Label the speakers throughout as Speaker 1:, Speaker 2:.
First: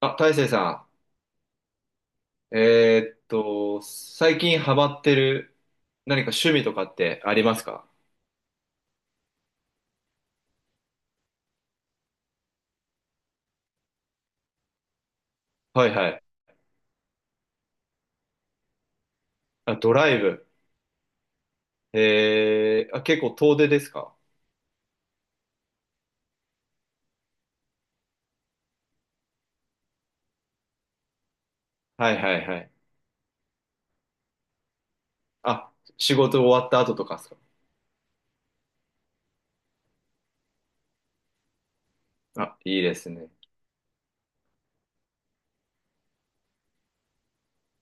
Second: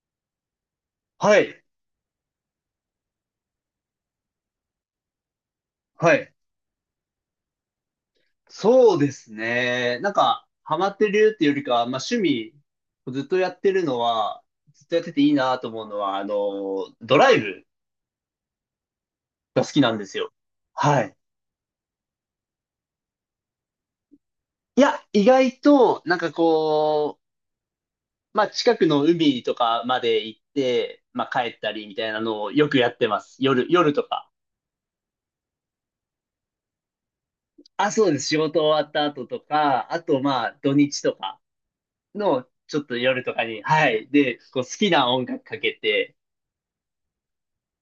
Speaker 1: あ、大成さ
Speaker 2: はい、
Speaker 1: ん、最近ハマってる
Speaker 2: は
Speaker 1: 何か
Speaker 2: い。
Speaker 1: 趣味とかってありますか？
Speaker 2: そうですね。なんか、ハマってるっていうよりかは、まあ趣味、ずっとやってるのは、ずっとやってていいなと思
Speaker 1: は
Speaker 2: う
Speaker 1: い
Speaker 2: の
Speaker 1: は
Speaker 2: は、
Speaker 1: い。
Speaker 2: ドライブが好
Speaker 1: あ、
Speaker 2: きな
Speaker 1: ド
Speaker 2: んで
Speaker 1: ラ
Speaker 2: す
Speaker 1: イ
Speaker 2: よ。
Speaker 1: ブ。
Speaker 2: はい。
Speaker 1: えー、あ、結構遠出ですか？
Speaker 2: いや、意外と、なんかこう、まあ近くの海とかまで行って、まあ帰ったりみた
Speaker 1: は
Speaker 2: い
Speaker 1: い
Speaker 2: な
Speaker 1: は
Speaker 2: の
Speaker 1: い
Speaker 2: を
Speaker 1: は
Speaker 2: よ
Speaker 1: い。
Speaker 2: くやってます。夜とか。
Speaker 1: あ、仕事終わった後とかですか？
Speaker 2: あ、そうです。仕事終わった後とか、あとまあ土日とかの、
Speaker 1: あ、
Speaker 2: ちょ
Speaker 1: いい
Speaker 2: っ
Speaker 1: で
Speaker 2: と
Speaker 1: す
Speaker 2: 夜
Speaker 1: ね。
Speaker 2: とかに、はい。で、こう好きな音楽かけて、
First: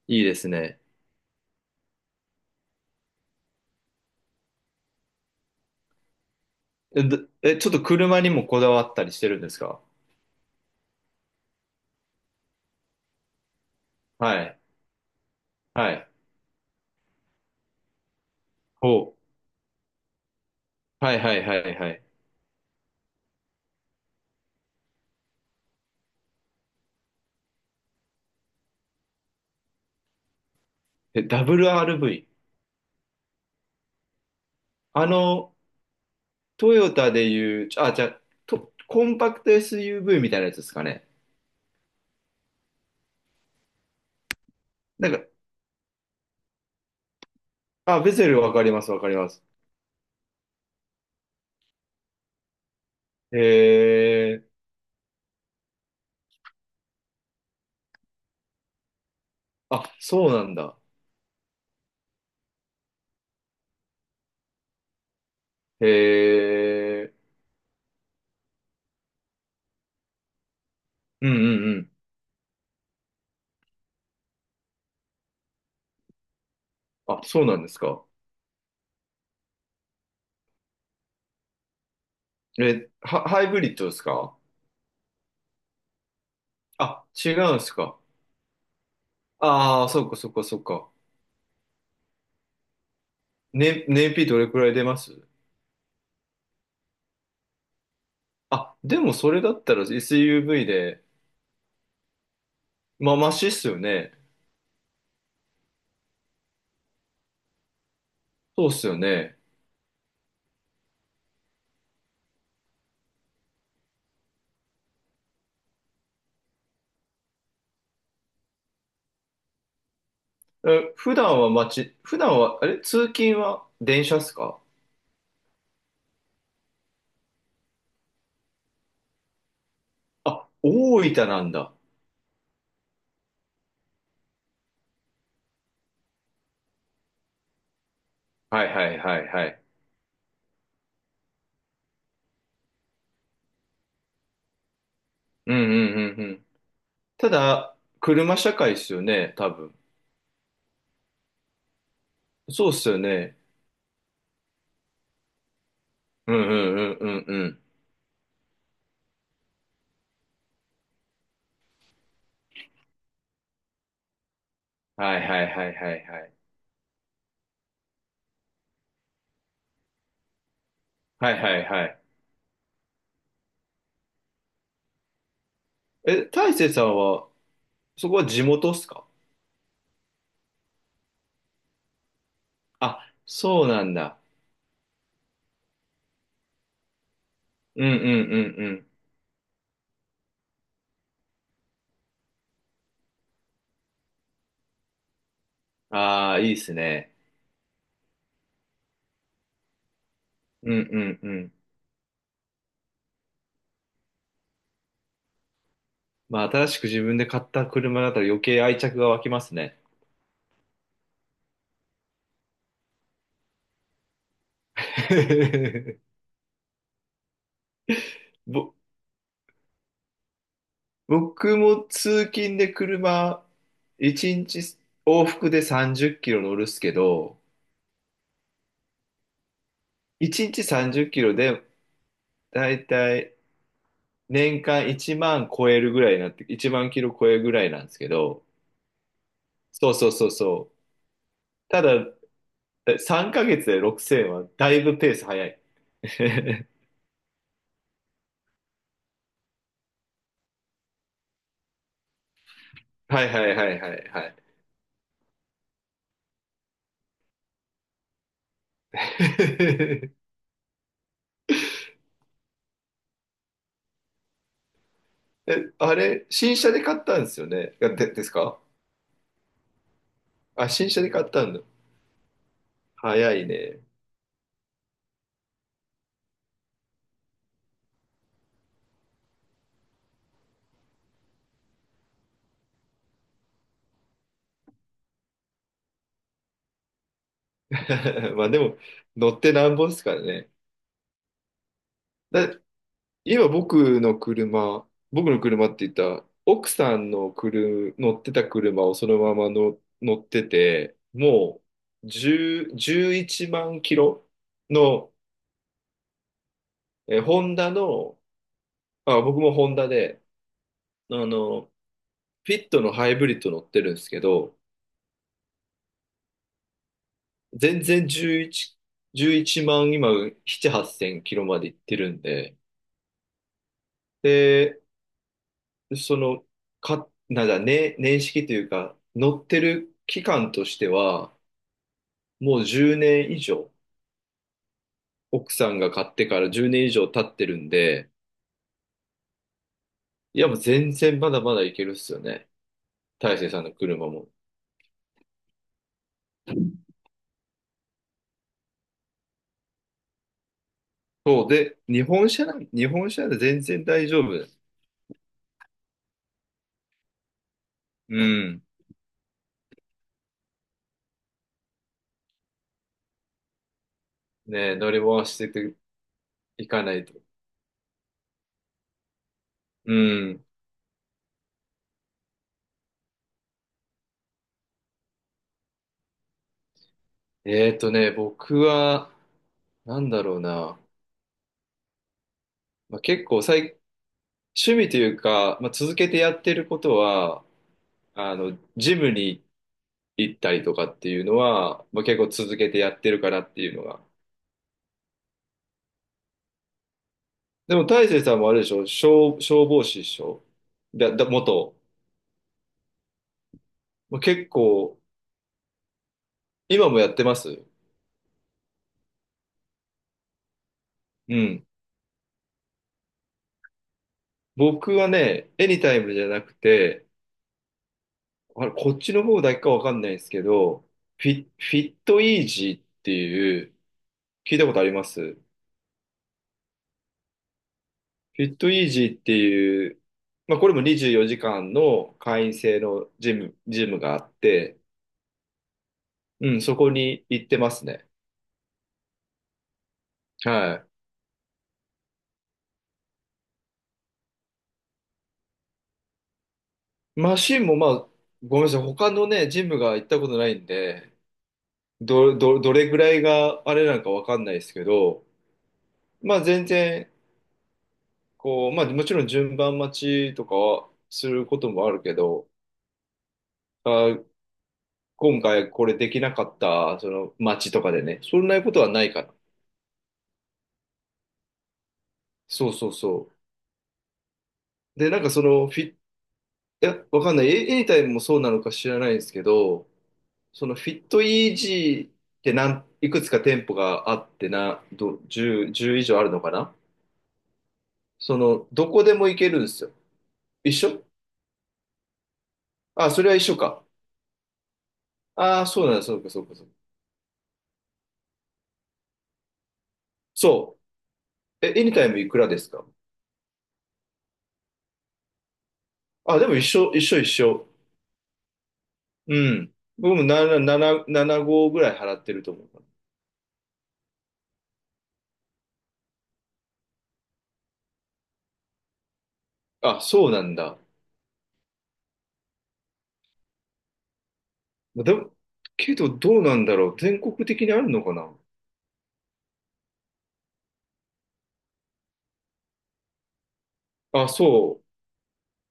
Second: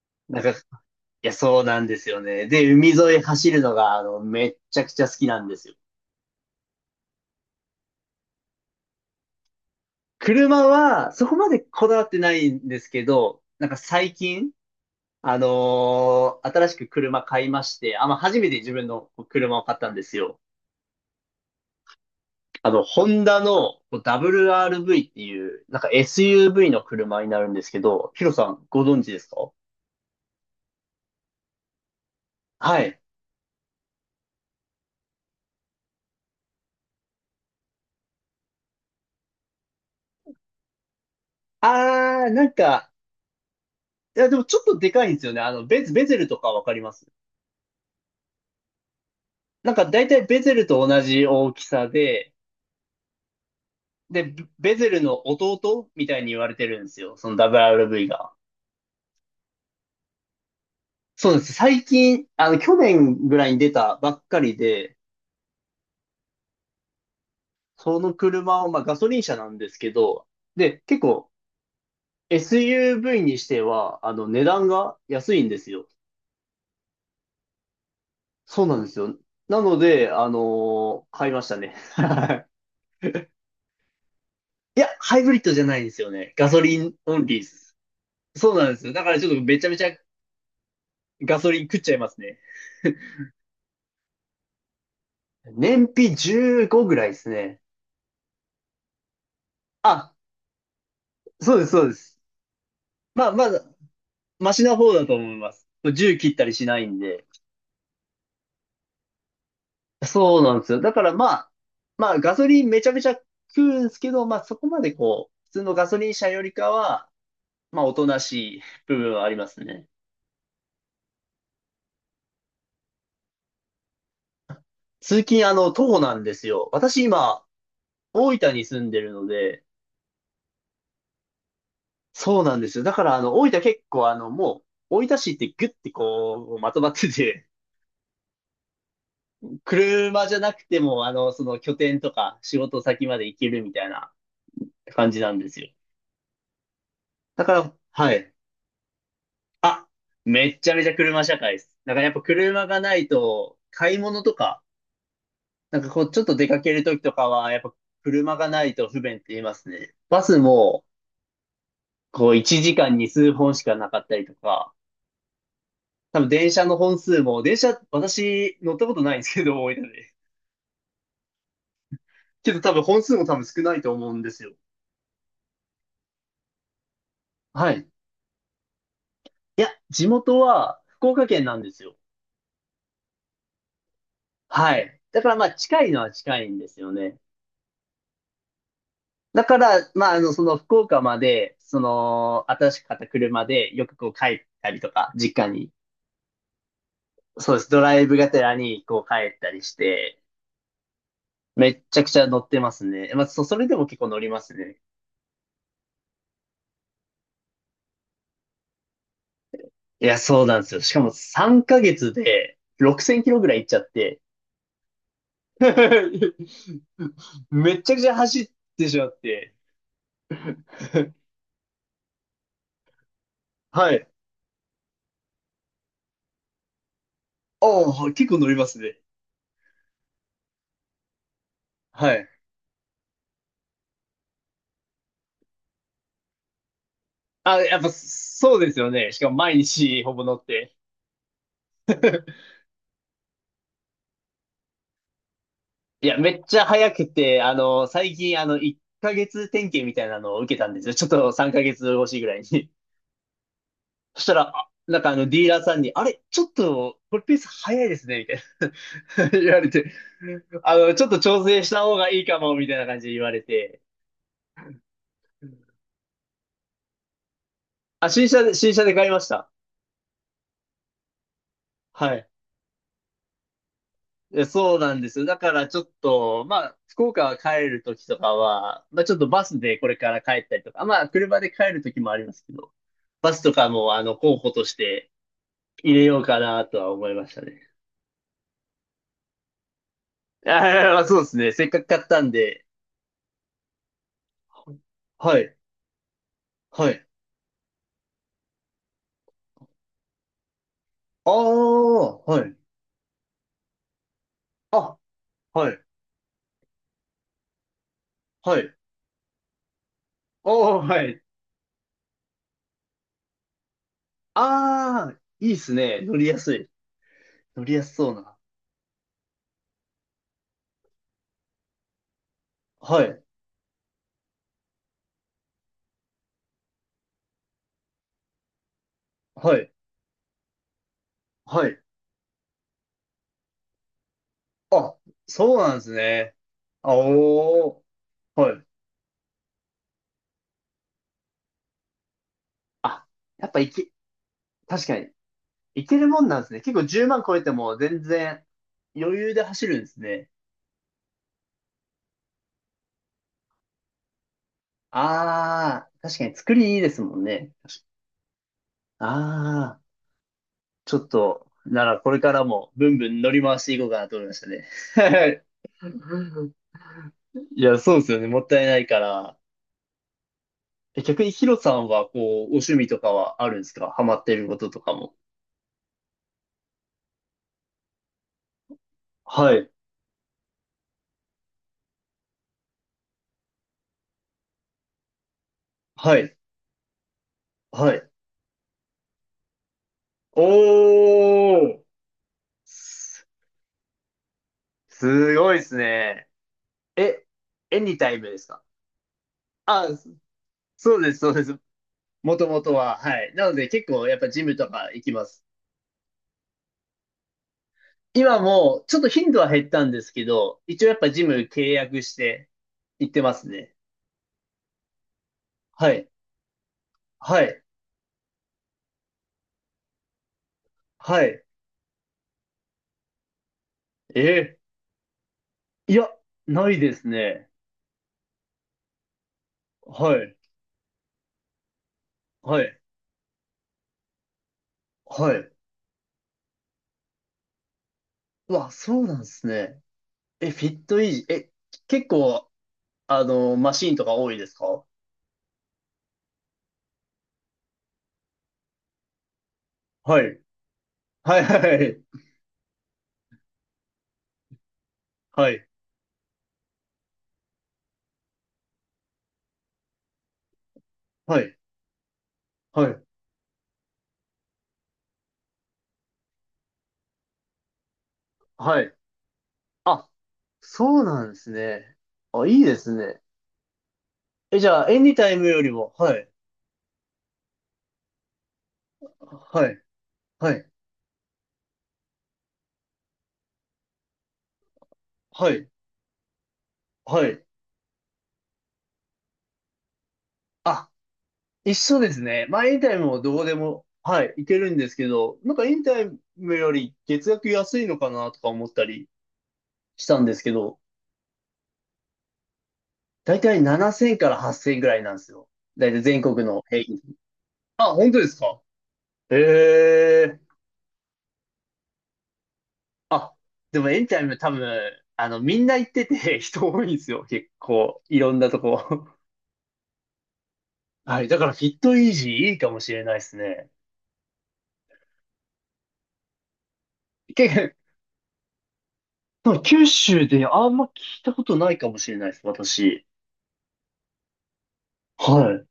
Speaker 1: いいで
Speaker 2: なん
Speaker 1: す
Speaker 2: か、い
Speaker 1: ね。
Speaker 2: や、そうなんですよね。で、海沿い走るのが、めっちゃくちゃ好きなんですよ。
Speaker 1: え、どえ、ちょっと車にもこだわったりしてるんですか？
Speaker 2: 車は、そこまでこだわってないんですけど、なんか最
Speaker 1: は
Speaker 2: 近、
Speaker 1: い。はい。
Speaker 2: 新しく車買いまして、あ、まあ、初めて自分の
Speaker 1: ほう。
Speaker 2: 車を買ったんですよ。
Speaker 1: はいはいはいはい。
Speaker 2: ホンダのこう WRV っていう、なんか SUV の車になるんですけど、ヒロさん、ご存知ですか？
Speaker 1: え、ダブル r v
Speaker 2: はい。
Speaker 1: あの、トヨタでいう、あ、じゃあ、とコンパクト SUV みたいなやつですかね。
Speaker 2: なんか、いや、でもちょっとでか
Speaker 1: な
Speaker 2: い
Speaker 1: ん
Speaker 2: んで
Speaker 1: か、
Speaker 2: すよね。ベゼルとかわかります？
Speaker 1: あ、ベゼルわかります、わかります。
Speaker 2: なんか大体ベゼルと同じ大きさで、
Speaker 1: へえ。
Speaker 2: ベゼルの弟みたいに言われてるんですよ。その WRV が。
Speaker 1: あ、そうなんだ。
Speaker 2: そうなんです。最近、去年ぐらいに出たばっかりで、
Speaker 1: へえ。
Speaker 2: その車を、まあガソリン車なんですけど、で、結
Speaker 1: う
Speaker 2: 構
Speaker 1: んうんうん。
Speaker 2: SUV にしては、値段が安いんですよ。
Speaker 1: あ、そうなんですか。
Speaker 2: そうなんですよ。なので、買いましたね。
Speaker 1: え、ハイブリッドですか？
Speaker 2: いいや、ハイブリッドじゃないんですよね。ガソリン
Speaker 1: あ、
Speaker 2: オン
Speaker 1: 違
Speaker 2: リーで
Speaker 1: うんです
Speaker 2: す。
Speaker 1: か。
Speaker 2: そうなんですよ。だからちょっとめちゃめ
Speaker 1: あ
Speaker 2: ち
Speaker 1: あ、
Speaker 2: ゃ
Speaker 1: そっかそっかそっか。
Speaker 2: ガソリン食っちゃいますね。
Speaker 1: ね、燃費どれくらい出ます？
Speaker 2: 燃費15ぐらいですね。
Speaker 1: あ、でもそれだったら
Speaker 2: あ、
Speaker 1: SUV で、
Speaker 2: そうです、そうです。
Speaker 1: まあ、
Speaker 2: まあ、
Speaker 1: マシ
Speaker 2: ま
Speaker 1: っ
Speaker 2: だ、
Speaker 1: すよね。
Speaker 2: マシな方だと思います。1切ったりしないんで。
Speaker 1: そうっすよね。
Speaker 2: そうなんですよ。だからまあ、ガソリンめちゃめちゃ食うんですけど、まあそこまでこう、普通のガソリン車よりかは、まあおとなしい部分はありますね。
Speaker 1: え、普段は、あれ、通勤は電車っすか？
Speaker 2: 通勤徒歩なんですよ。私今、大分に住んでるので、
Speaker 1: あ、大分なんだ。
Speaker 2: そうなんですよ。だからあの、大分結構もう、大分市ってグッてこう、まとまってて、
Speaker 1: はいはいはいはい。
Speaker 2: 車じゃなくても、その拠点とか仕事先まで行けるみたいな感じなんで
Speaker 1: うん
Speaker 2: すよ。
Speaker 1: うんうん。た
Speaker 2: だから、
Speaker 1: だ、
Speaker 2: はい。
Speaker 1: 車社会ですよね、多分。
Speaker 2: あ、めっちゃめちゃ車社会です。だからやっぱ車
Speaker 1: そうっ
Speaker 2: が
Speaker 1: す
Speaker 2: な
Speaker 1: よ
Speaker 2: い
Speaker 1: ね。
Speaker 2: と、買い物とか、なんかこう、ちょっ
Speaker 1: うん
Speaker 2: と
Speaker 1: う
Speaker 2: 出かけると
Speaker 1: ん
Speaker 2: き
Speaker 1: う
Speaker 2: と
Speaker 1: ん
Speaker 2: か
Speaker 1: うんう
Speaker 2: は、やっ
Speaker 1: ん。
Speaker 2: ぱ車がないと不便って言いますね。バスも、こう、1時間に数本しかなかったりとか、
Speaker 1: はいはいはいはいは
Speaker 2: 多分
Speaker 1: い。
Speaker 2: 電車の本数も、電車、私乗ったことないんですけど、多いので。
Speaker 1: はいはいはい。
Speaker 2: けど多分本数も多分少ないと思うんですよ。
Speaker 1: え、大成さんは、
Speaker 2: はい。
Speaker 1: そこは地元っすか？
Speaker 2: いや、地元は福岡県なんですよ。
Speaker 1: あ、そうなんだ。
Speaker 2: はい。だからまあ近いのは近いんですよね。
Speaker 1: うんうんうんうん。
Speaker 2: だから、まあその福岡まで、その、新しく買った車でよくこう帰ったりとか、実家に。
Speaker 1: ああ、いいっすね。
Speaker 2: そうです。ドライブがてらにこう帰ったりして、
Speaker 1: うんうんうん。
Speaker 2: めっちゃくちゃ乗ってますね。まあそれでも結構乗りますね。
Speaker 1: まあ、新しく自分で買った車だったら余計愛着が湧きますね。
Speaker 2: いや、そうなんですよ。しかも3ヶ月で6000キロぐらい行っちゃって、めっちゃくちゃ走っ
Speaker 1: ぼ、
Speaker 2: てしまって。
Speaker 1: 僕も通勤で車、
Speaker 2: はい。
Speaker 1: 1日往復で30キロ乗るっすけど、
Speaker 2: ああ、結構乗りますね。
Speaker 1: 1日30キロで、
Speaker 2: はい。
Speaker 1: だいたい年間1万超えるぐらいになって、1万キロ超えるぐ
Speaker 2: あ、
Speaker 1: らい
Speaker 2: や
Speaker 1: な
Speaker 2: っ
Speaker 1: ん
Speaker 2: ぱ
Speaker 1: ですけど、
Speaker 2: そうですよね。しかも毎
Speaker 1: そう
Speaker 2: 日
Speaker 1: そ
Speaker 2: ほ
Speaker 1: う
Speaker 2: ぼ
Speaker 1: そう
Speaker 2: 乗っ
Speaker 1: そ
Speaker 2: て。
Speaker 1: う。ただ、3ヶ月で6000はだいぶペース早い。
Speaker 2: いや、めっちゃ 早くて、最近、1ヶ月点検みたいなのを受けたんですよ。ちょっと3ヶ月越しぐらいに。
Speaker 1: はいはいはいはいは
Speaker 2: そした
Speaker 1: い。
Speaker 2: ら、あなんかディーラーさんに、あれ、ちょっと、これペース早いですね、みたいな 言われて、ちょっと調整した方がいいかも、みたいな感じで言われて、
Speaker 1: え、あれ、新車で買ったんですよね。あ
Speaker 2: あ、
Speaker 1: で、ですか？
Speaker 2: 新車で買いました。
Speaker 1: あ、新車で買ったんだ。
Speaker 2: はい。
Speaker 1: 早いね。
Speaker 2: そうなんですよ。だからちょっと、まあ、福岡は帰るときとかは、まあちょっとバスでこれから帰ったりとか、まあ車で帰るときもありますけど、バスとかも候補として入れようかなとは思いましたね。
Speaker 1: まあでも、乗ってなんぼですからね。
Speaker 2: ああ、そうですね。せっかく買ったん
Speaker 1: だ、
Speaker 2: で。
Speaker 1: 家は僕の車、僕
Speaker 2: は
Speaker 1: の
Speaker 2: い、
Speaker 1: 車って言ったら、奥
Speaker 2: は
Speaker 1: さ
Speaker 2: い。
Speaker 1: んの車、乗ってた車をそのままの乗ってて、
Speaker 2: あ
Speaker 1: もう
Speaker 2: あ、はい。
Speaker 1: 10、1万キロ
Speaker 2: あ、
Speaker 1: の、
Speaker 2: はい、
Speaker 1: ホンダの、
Speaker 2: はい。
Speaker 1: あ、僕もホンダで、
Speaker 2: おー、はい。
Speaker 1: あの、フィットのハイブリッド乗ってるんですけど、
Speaker 2: ああ、いいっすね。乗りやすい。乗り
Speaker 1: 全
Speaker 2: やす
Speaker 1: 然
Speaker 2: そうな。
Speaker 1: 11、11万、今、7、8千キロまで行ってるんで、
Speaker 2: はい、
Speaker 1: で、その、か、なんだ、ね、年式というか、乗っ
Speaker 2: は
Speaker 1: て
Speaker 2: い、
Speaker 1: る期間としては、
Speaker 2: はい。
Speaker 1: もう10年以上、
Speaker 2: あ、そ
Speaker 1: 奥
Speaker 2: う
Speaker 1: さ
Speaker 2: なん
Speaker 1: ん
Speaker 2: で
Speaker 1: が
Speaker 2: す
Speaker 1: 買って
Speaker 2: ね。
Speaker 1: から10年以
Speaker 2: あ
Speaker 1: 上経ってるん
Speaker 2: お
Speaker 1: で、
Speaker 2: ー。はい。
Speaker 1: いやもう全然まだまだいけるっすよね。
Speaker 2: あ、
Speaker 1: 大
Speaker 2: や
Speaker 1: 成
Speaker 2: っ
Speaker 1: さ
Speaker 2: ぱ
Speaker 1: ん
Speaker 2: い
Speaker 1: の
Speaker 2: け、
Speaker 1: 車も。
Speaker 2: 確かに、いけるもんなんですね。結構10万超えても全然余裕で走るんですね。
Speaker 1: そうで、日本車で全然大丈夫。
Speaker 2: ああ、確かに作りいいですもんね。
Speaker 1: うん。
Speaker 2: ああ、ちょっと、ならこれからもブンブン乗り回していこうかなと思いましたね。
Speaker 1: ねえ、乗り回しててい かないと。
Speaker 2: いや、そうですよね。もったいないから。
Speaker 1: うん。
Speaker 2: 逆にヒロさんは、こう、お趣味とかはあるんですか？ハマってることとかも。
Speaker 1: ね、僕は、
Speaker 2: はい。
Speaker 1: なんだろうな。まあ、結構最、趣味というか、まあ、続け
Speaker 2: は
Speaker 1: てや
Speaker 2: い。
Speaker 1: ってることは、
Speaker 2: はい。
Speaker 1: あの、ジムに行っ
Speaker 2: お
Speaker 1: たりとかっていうの
Speaker 2: ー。
Speaker 1: は、まあ、結構続けてやってる
Speaker 2: す、
Speaker 1: かなっていうのが。
Speaker 2: すごいですね。え、
Speaker 1: で
Speaker 2: エ
Speaker 1: も
Speaker 2: ニ
Speaker 1: 大
Speaker 2: タイ
Speaker 1: 成
Speaker 2: ム
Speaker 1: さ
Speaker 2: で
Speaker 1: ん
Speaker 2: す
Speaker 1: もあれ
Speaker 2: か？
Speaker 1: でしょ、消防
Speaker 2: あ、
Speaker 1: 士でしょ？
Speaker 2: そうです、そうです。
Speaker 1: 元。
Speaker 2: もともとは。はい。なので結構やっ
Speaker 1: まあ
Speaker 2: ぱジ
Speaker 1: 結
Speaker 2: ムとか
Speaker 1: 構、
Speaker 2: 行きます。
Speaker 1: 今もやってます？
Speaker 2: 今もちょっと頻度は減ったんですけど、一応やっぱジム
Speaker 1: うん。
Speaker 2: 契約して行ってますね。
Speaker 1: 僕はね、エニ
Speaker 2: は
Speaker 1: タイ
Speaker 2: い。
Speaker 1: ムじゃなくて、
Speaker 2: はい。
Speaker 1: あれ、こっちの方だけかわかんないですけど、
Speaker 2: はい。
Speaker 1: フィットイージーっていう、
Speaker 2: え
Speaker 1: 聞
Speaker 2: ー
Speaker 1: いたことあります？
Speaker 2: いや、ないですね。
Speaker 1: フィットイージーっていう、
Speaker 2: はい。
Speaker 1: まあこれも24時間の会員
Speaker 2: は
Speaker 1: 制
Speaker 2: い。
Speaker 1: のジムがあって、
Speaker 2: はい。
Speaker 1: うん、そこに行ってますね。
Speaker 2: うわ、そうなんですね。え、フィ
Speaker 1: は
Speaker 2: ッ
Speaker 1: い。
Speaker 2: トイージー。え、結構、マシーンとか多いですか？
Speaker 1: マシンもまあ、ごめんなさい、他のね、ジムが行った
Speaker 2: は
Speaker 1: こと
Speaker 2: い。
Speaker 1: ないんで、
Speaker 2: はい、はい、
Speaker 1: どれぐらいがあれなのかわかんないですけど、
Speaker 2: はい。
Speaker 1: まあ全然、こう、まあもちろん順番待ちとかはす
Speaker 2: は
Speaker 1: る
Speaker 2: い、
Speaker 1: こともあるけど、
Speaker 2: はい、はい。
Speaker 1: あ、今回これできなかった、その待ちとかでね、そんなこと
Speaker 2: は
Speaker 1: は
Speaker 2: い。
Speaker 1: ないから。
Speaker 2: あ、そうなんですね。あ、いい
Speaker 1: そう
Speaker 2: で
Speaker 1: そう
Speaker 2: すね。
Speaker 1: そ
Speaker 2: え、じゃあ、エ
Speaker 1: う。で、
Speaker 2: ニ
Speaker 1: なん
Speaker 2: タ
Speaker 1: か
Speaker 2: イ
Speaker 1: そ
Speaker 2: ムよ
Speaker 1: の
Speaker 2: りも、
Speaker 1: い
Speaker 2: はい、
Speaker 1: や、わかんない。エニタイムもそうなのか知らないんですけ
Speaker 2: はい、
Speaker 1: ど、
Speaker 2: はい、
Speaker 1: そのフィットイージーっていくつか店舗があってな、
Speaker 2: はい、
Speaker 1: 10、じゅう以上あるのかな？
Speaker 2: はい。
Speaker 1: その、どこでも行けるんですよ。一
Speaker 2: あ、
Speaker 1: 緒。
Speaker 2: 一緒ですね。まあ、エニタイム
Speaker 1: あ、
Speaker 2: も
Speaker 1: それは
Speaker 2: ど
Speaker 1: 一
Speaker 2: こで
Speaker 1: 緒か。
Speaker 2: も、はい、いけるんですけど、なん
Speaker 1: あ
Speaker 2: か
Speaker 1: あ、
Speaker 2: エ
Speaker 1: そ
Speaker 2: ニ
Speaker 1: うなん
Speaker 2: タ
Speaker 1: だ、
Speaker 2: イ
Speaker 1: そうか、そうか、
Speaker 2: ム
Speaker 1: そう
Speaker 2: よ
Speaker 1: か。
Speaker 2: り月額安いのかなとか思ったりしたんですけど、
Speaker 1: そう。エニタイムいくらですか？
Speaker 2: だいたい7000から8000ぐらいなんですよ。だいたい全国
Speaker 1: あ、でも
Speaker 2: の
Speaker 1: 一
Speaker 2: 平
Speaker 1: 緒、
Speaker 2: 均。
Speaker 1: 一緒、一緒。
Speaker 2: あ、本当ですか？
Speaker 1: うん。
Speaker 2: え
Speaker 1: 僕も
Speaker 2: え
Speaker 1: 7、7、75ぐらい払ってると思う。
Speaker 2: でもエニタイム多分、みんな行ってて 人多いんですよ。結構、いろんなとこ。
Speaker 1: あ、そうなんだ。
Speaker 2: はい。だから、フィットイージーいいかもしれないですね。
Speaker 1: でも、けどどうなんだろう。全国
Speaker 2: 結
Speaker 1: 的に
Speaker 2: 構、
Speaker 1: あるのかな？
Speaker 2: その九州であんま聞いたことないかもしれないです、私。
Speaker 1: あ、そ
Speaker 2: はい。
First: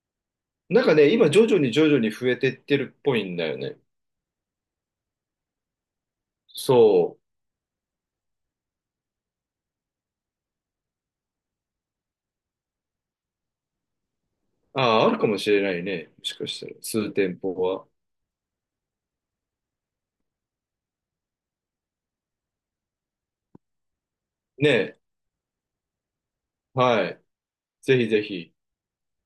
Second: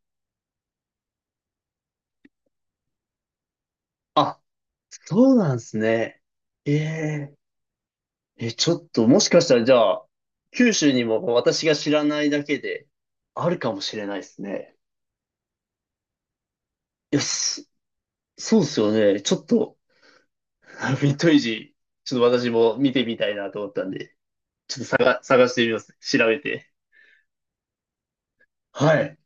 Speaker 1: う。なんかね、今徐々に徐々に増えてってるっぽいんだよね。
Speaker 2: あ、そうなんですね。え
Speaker 1: そう。
Speaker 2: ええ、ちょっと、もしかしたら、じゃあ、九州にも私が知らないだけで、あるかもしれないですね。
Speaker 1: ああ、あるかもしれないね。もしかしたら、数
Speaker 2: よ
Speaker 1: 店舗
Speaker 2: し、
Speaker 1: は。
Speaker 2: そうですよね。ちょっと、フィットイージー、ちょっと私も見てみたいなと思ったんで、
Speaker 1: ねえ。
Speaker 2: 探してみます。調べて。
Speaker 1: はい。ぜひぜひ。
Speaker 2: はい。